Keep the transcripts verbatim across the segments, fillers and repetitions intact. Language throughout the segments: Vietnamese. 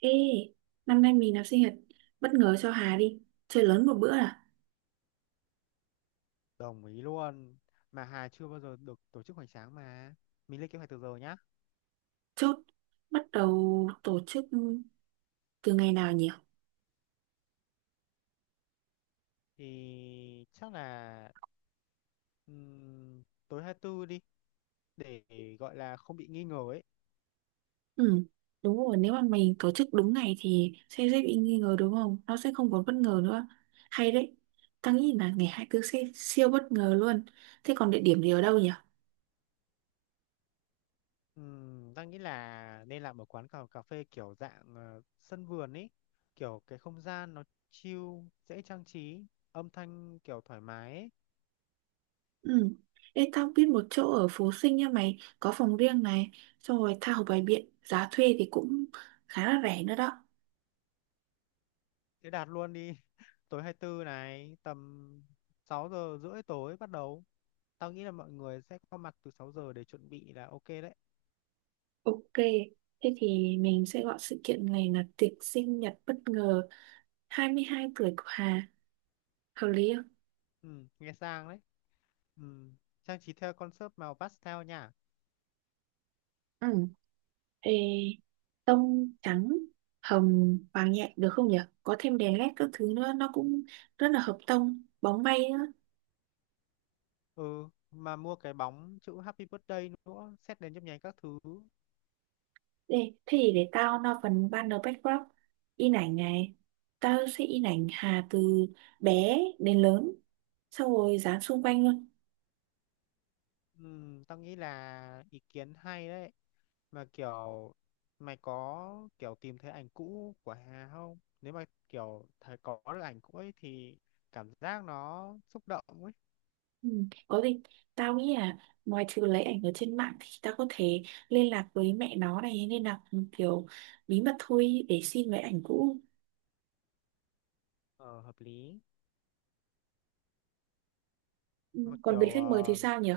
Ê, năm nay mình làm sinh nhật bất ngờ cho Hà đi, chơi lớn một bữa à? Đồng ý luôn. Mà Hà chưa bao giờ được tổ chức hoành tráng mà. Mình lên kế hoạch từ giờ nhá. Chốt, bắt đầu tổ chức từ ngày nào nhỉ? Thì chắc là ừm, tối hai tư đi để gọi là không bị nghi ngờ ấy. Ừ, đúng rồi, nếu mà mình tổ chức đúng ngày thì sẽ dễ bị nghi ngờ đúng không? Nó sẽ không còn bất ngờ nữa. Hay đấy, tao nghĩ là ngày hai tư sẽ siêu bất ngờ luôn. Thế còn địa điểm thì ở đâu nhỉ? Ừm, ta nghĩ là nên làm ở quán cà, cà phê kiểu dạng ờ, sân vườn ấy. Kiểu cái không gian nó chill, dễ trang trí, âm thanh kiểu thoải mái ấy. Ừ, ê, tao biết một chỗ ở Phú Sinh nha mày, có phòng riêng này, xong rồi tha hồ bày biện, giá thuê thì cũng khá là rẻ nữa đó. Thế đạt luôn đi. Tối hai tư này tầm sáu giờ rưỡi tối bắt đầu. Tao nghĩ là mọi người sẽ có mặt từ sáu giờ để chuẩn bị là ok đấy. Ok, thế thì mình sẽ gọi sự kiện này là tiệc sinh nhật bất ngờ hai mươi hai tuổi của Hà. Hợp lý không? Ừ, nghe sang đấy. Ừ, trang trí theo concept màu pastel nha. Ừ. Ê, tông trắng, hồng, vàng nhẹ được không nhỉ? Có thêm đèn led các thứ nữa, nó cũng rất là hợp tông, bóng bay nữa. Ừ, mà mua cái bóng chữ Happy Birthday nữa, xét đến nhấp nháy các thứ. Ê, thế thì để tao lo phần banner backdrop, in ảnh này. Tao sẽ in ảnh Hà từ bé đến lớn, xong rồi dán xung quanh luôn. Ừ, tao nghĩ là ý kiến hay đấy. Mà kiểu mày có kiểu tìm thấy ảnh cũ của Hà không? Nếu mà kiểu thấy có được ảnh cũ ấy thì cảm giác nó xúc động ấy. Ừ, có gì tao nghĩ là ngoài trừ lấy ảnh ở trên mạng thì tao có thể liên lạc với mẹ nó này nên là kiểu bí mật thôi để xin lấy ảnh cũ. Ờ, hợp lý. Ừ, Mà còn kiểu về khách mời thì uh, sao nhỉ?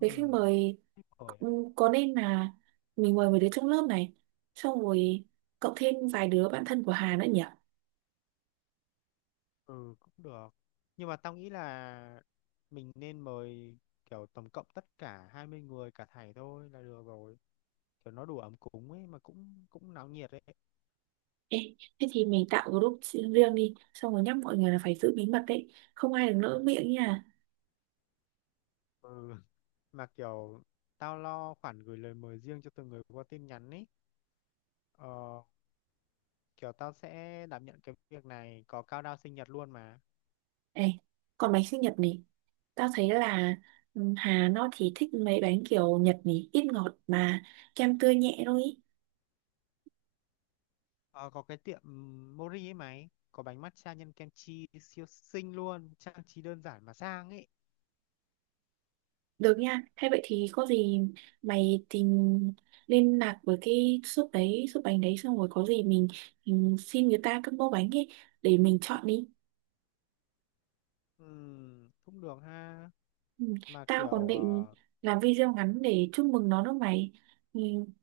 Về khách mời ừ, ừ, có nên là mình mời mấy đứa trong lớp này xong rồi cộng thêm vài đứa bạn thân của Hà nữa nhỉ? Ừ cũng được. Nhưng mà tao nghĩ là mình nên mời kiểu tổng cộng tất cả hai mươi người cả thảy thôi là được rồi. Kiểu nó đủ ấm cúng ấy mà cũng cũng náo nhiệt ấy. Ê, thế thì mình tạo group riêng đi xong rồi nhắc mọi người là phải giữ bí mật đấy, không ai được lỡ miệng nha. Ừ. Mà kiểu tao lo khoản gửi lời mời riêng cho từng người qua tin nhắn ấy. Ờ, kiểu tao sẽ đảm nhận cái việc này có cao đao sinh nhật luôn mà. Ê, còn bánh sinh nhật này, tao thấy là ừ, Hà nó thì thích mấy bánh kiểu Nhật nhỉ, ít ngọt mà kem tươi nhẹ thôi ý. Ờ, có cái tiệm ừm, Mori ấy mày, có bánh matcha nhân kem chi siêu xinh luôn, trang trí đơn giản mà sang ấy. Được nha, thế vậy thì có gì mày tìm liên lạc với cái shop đấy, shop bánh đấy xong rồi có gì mình, mình xin người ta combo bánh ấy để mình chọn đi. Ừ, cũng được ha. Ừ. Mà Tao còn kiểu định ờ, làm video ngắn để chúc mừng nó đó mày. Ừ,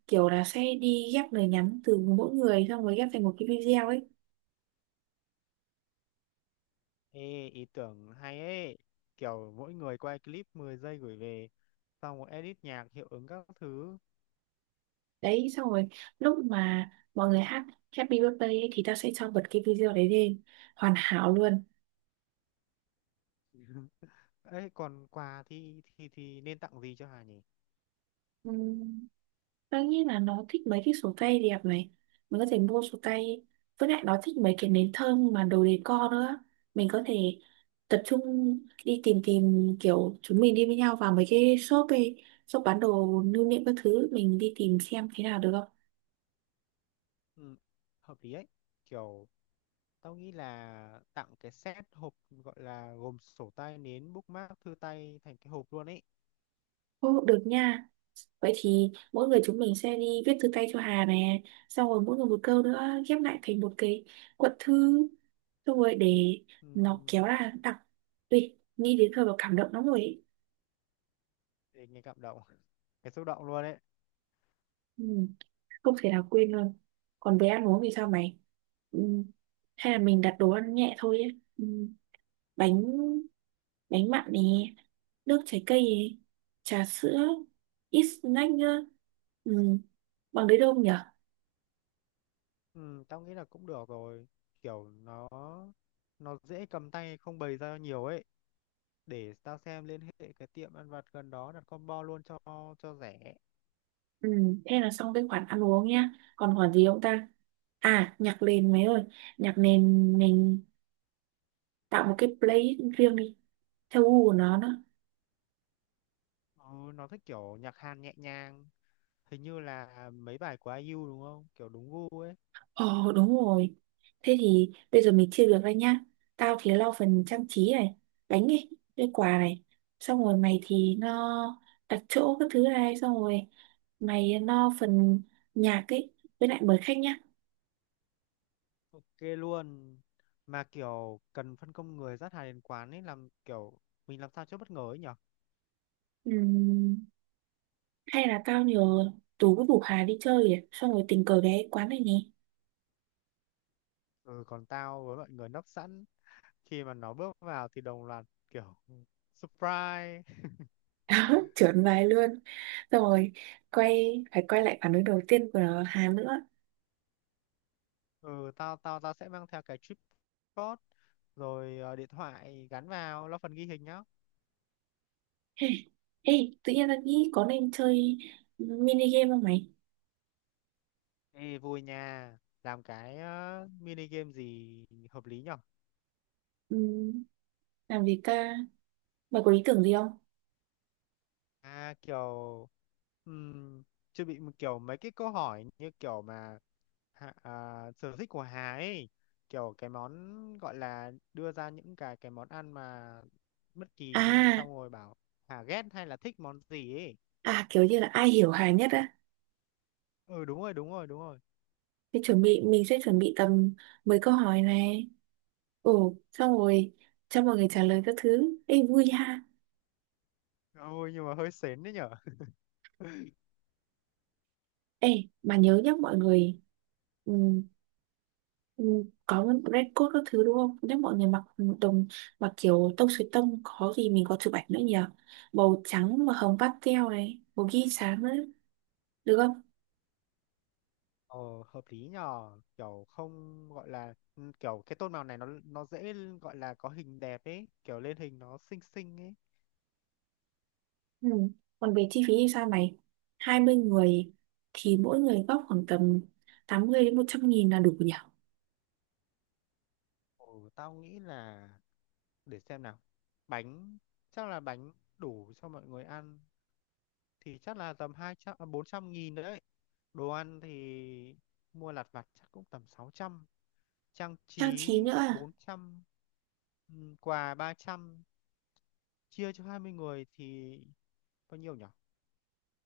kiểu là sẽ đi ghép lời nhắn từ mỗi người xong rồi ghép thành một cái video ấy. ê, ý tưởng hay ấy, kiểu mỗi người quay clip mười giây gửi về, xong rồi edit nhạc hiệu ứng các thứ. Đấy xong rồi lúc mà mọi người hát Happy Birthday ấy, thì ta sẽ cho bật cái video đấy lên, hoàn hảo luôn. Ấy còn quà thì thì thì nên tặng gì cho Hà nhỉ? Ừm, đương nhiên là nó thích mấy cái sổ tay đẹp này, mình có thể mua sổ tay, với lại nó thích mấy cái nến thơm mà đồ decor nữa, mình có thể tập trung đi tìm tìm kiểu chúng mình đi với nhau vào mấy cái shop ấy, shop bán đồ lưu niệm các thứ mình đi tìm xem thế nào được không. Ừ, hợp lý ấy, kiểu tao nghĩ là tặng cái set hộp, gọi là gồm sổ tay, nến, bookmark, thư tay thành cái hộp luôn ấy. Ô, được nha. Vậy thì mỗi người chúng mình sẽ đi viết thư tay cho Hà nè, xong rồi mỗi người một câu nữa ghép lại thành một cái cuộn thư, xong rồi để Ừ, nó kéo ra đọc. Ui, nghĩ đến thôi mà cảm động lắm rồi ấy. để nghe cảm động. Cái xúc động luôn ấy. Ừ, không thể nào quên luôn. Còn về ăn uống thì sao mày? Ừ, hay là mình đặt đồ ăn nhẹ thôi ấy. Ừ, bánh bánh mặn nè, nước trái cây nè, trà sữa, ít snack nữa, ừ, bằng đấy đâu nhỉ? Ừ, tao nghĩ là cũng được rồi, kiểu nó nó dễ cầm tay, không bày ra nhiều ấy. Để tao xem liên hệ cái tiệm ăn vặt gần đó đặt combo luôn cho cho rẻ. Ừ, thế là xong cái khoản ăn uống nhá. Còn khoản gì không ta? À, nhạc nền mấy ơi. Nhạc nền mình tạo một cái playlist riêng đi. Theo gu của nó đó. Ừ, nó thích kiểu nhạc Hàn nhẹ nhàng, hình như là mấy bài của ai i u đúng không, kiểu đúng gu ấy. Ồ, đúng rồi. Thế thì bây giờ mình chia việc ra nhá. Tao thì lo phần trang trí này, bánh này, cái quà này. Xong rồi mày thì lo đặt chỗ các thứ này. Xong rồi mày lo phần nhạc ấy. Với lại mời khách nhá. Ok luôn. Mà kiểu cần phân công người dắt hàng đến quán ấy, làm kiểu mình làm sao cho bất ngờ ấy nhở. Ừ, hay là tao nhờ Tú với Bủ Hà đi chơi nhỉ? Xong rồi tình cờ ghé quán này nhỉ? Ừ, còn tao với mọi người nấp sẵn, khi mà nó bước vào thì đồng loạt kiểu surprise. Trượt bài luôn, xong rồi quay phải quay lại phản ứng đầu tiên của Hà nữa. Ừ, tao tao tao sẽ mang theo cái tripod rồi ờ, điện thoại gắn vào, lo phần ghi hình nhá. Ê, ê, tự nhiên là nghĩ có nên chơi mini game không mày? Ê, vui nha. Làm cái ờ, mini game gì hợp lý nhở? Ừm, làm gì ta, mày có ý tưởng gì không? À kiểu um, chuẩn bị một kiểu mấy cái câu hỏi như kiểu mà hạ- à, sở thích của Hà ấy, kiểu cái món gọi là đưa ra những cái cái món ăn mà bất kỳ đi, à xong rồi bảo Hà ghét hay là thích món gì ấy. À kiểu như là ai hiểu Hà nhất á? Ừ, đúng rồi, đúng rồi, đúng rồi. Thì chuẩn bị mình sẽ chuẩn bị tầm mười câu hỏi này, ồ xong rồi cho mọi người trả lời các thứ, ê vui ha. Ôi nhưng mà hơi sến đấy nhở. Ê mà nhớ nhá mọi người, ừ, Ừ, có red coat các thứ đúng không? Nếu mọi người mặc đồng, mặc kiểu tông suối tông có gì mình có chụp ảnh nữa nhỉ? Màu trắng mà hồng pastel này, màu ghi sáng nữa, được không? Ờ, hợp lý nhờ, kiểu không gọi là ừ, kiểu cái tôn màu này nó nó dễ, gọi là có hình đẹp ấy, kiểu lên hình nó xinh xinh ấy. Ừ. Còn về chi phí thì sao mày? Hai mươi người thì mỗi người góp khoảng tầm tám mươi đến một trăm nghìn là đủ nhỉ? Ồ, tao nghĩ là, để xem nào, bánh, chắc là bánh đủ cho mọi người ăn thì chắc là tầm hai trăm à, bốn trăm nghìn đấy. Đồ ăn thì mua lặt vặt chắc cũng tầm sáu trăm. Trang Trang trí trí nữa à? bốn trăm. Ừ, quà ba trăm. Chia cho hai mươi người thì bao nhiêu nhỉ?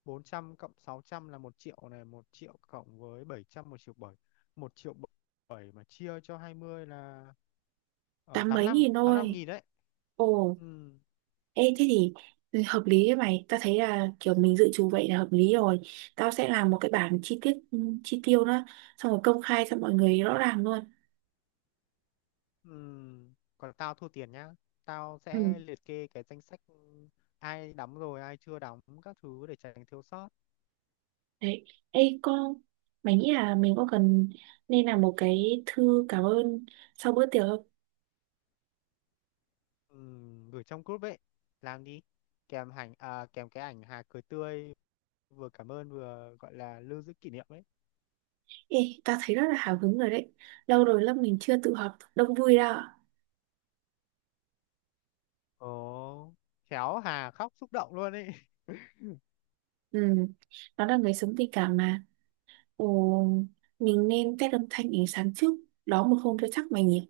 Bốn trăm cộng sáu trăm là một triệu này, một triệu cộng với bảy trăm một triệu bảy, một triệu bảy mà chia cho hai mươi là ờ, Tám tám mươi mấy lăm nghìn tám mươi lăm thôi. nghìn đấy. Ồ, Ừ, ê, thế thì hợp lý đấy mày. Tao thấy là kiểu mình dự trù vậy là hợp lý rồi. Tao sẽ làm một cái bảng chi tiết, ừ, chi tiêu đó. Xong rồi công khai cho mọi người rõ ràng luôn. ừ. Còn tao thua tiền nhá. Tao Ừ, sẽ liệt kê cái danh sách ai đóng rồi, ai chưa đóng các thứ để tránh thiếu sót. đấy. Ê, con, mày nghĩ là mình có cần nên làm một cái thư cảm ơn sau bữa tiệc không? Ừ, gửi trong group ấy. Làm đi. Kèm ảnh à, kèm cái ảnh Hà cười tươi, vừa cảm ơn vừa gọi là lưu giữ kỷ niệm ấy. Ê, tao thấy rất là hào hứng rồi đấy. Lâu rồi lớp mình chưa tụ họp đông vui đâu. Ồ, khéo Hà khóc xúc động luôn ấy. Ừ, nó là người sống tình cảm mà. Ồ, mình nên test âm thanh ánh sáng trước. Đó một hôm cho chắc mày nhỉ?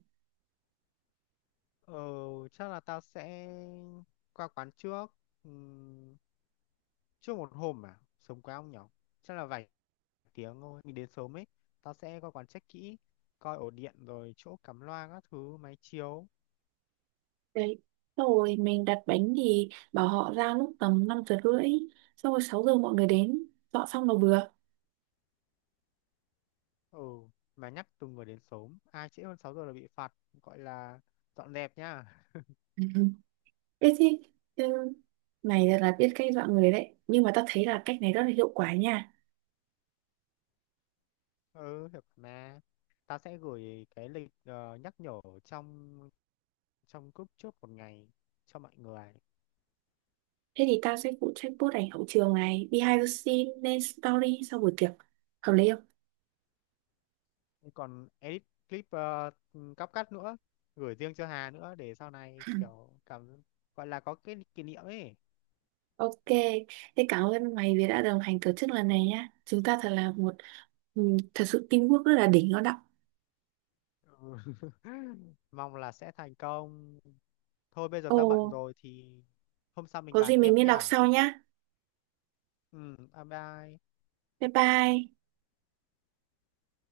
Ờ, chắc là tao sẽ qua quán trước. Ừm, Trước một hôm à, sớm quá ông nhỏ. Chắc là vài tiếng thôi, mình đến sớm ấy. Tao sẽ qua quán check kỹ, coi ổ điện rồi chỗ cắm loa các thứ, máy chiếu. Đấy. Xong rồi mình đặt bánh thì bảo họ ra lúc tầm năm giờ rưỡi, xong rồi sáu giờ mọi người đến, dọn xong là vừa. Ừ, mà nhắc từng người đến sớm, ai trễ hơn sáu giờ là bị phạt, gọi là dọn dẹp nhá. Ừ. Ê thế ừ, mày thật là biết cách dọn người đấy. Nhưng mà tao thấy là cách này rất là hiệu quả nha. Ừ, được mà. Tao sẽ gửi cái lịch ờ, nhắc nhở trong trong group trước một ngày cho mọi người. Thế thì tao sẽ phụ trách post ảnh hậu trường này, Behind the scene lên story sau buổi tiệc. Hợp lý không? Còn edit clip ờ, cắp cắt nữa, gửi riêng cho Hà nữa để sau này kiểu cảm, gọi là có cái kỷ niệm ấy. Ok, thế cảm ơn mày vì đã đồng hành tổ chức lần này nhá. Chúng ta thật là một ừ, thật sự teamwork rất là đỉnh nó đậm. Ừ. Mong là sẽ thành công. Thôi bây giờ Ồ, ta bận rồi thì hôm sau mình có gì bàn tiếp mình liên lạc nhá. sau nhá. Ừ, bye bye. Bye bye.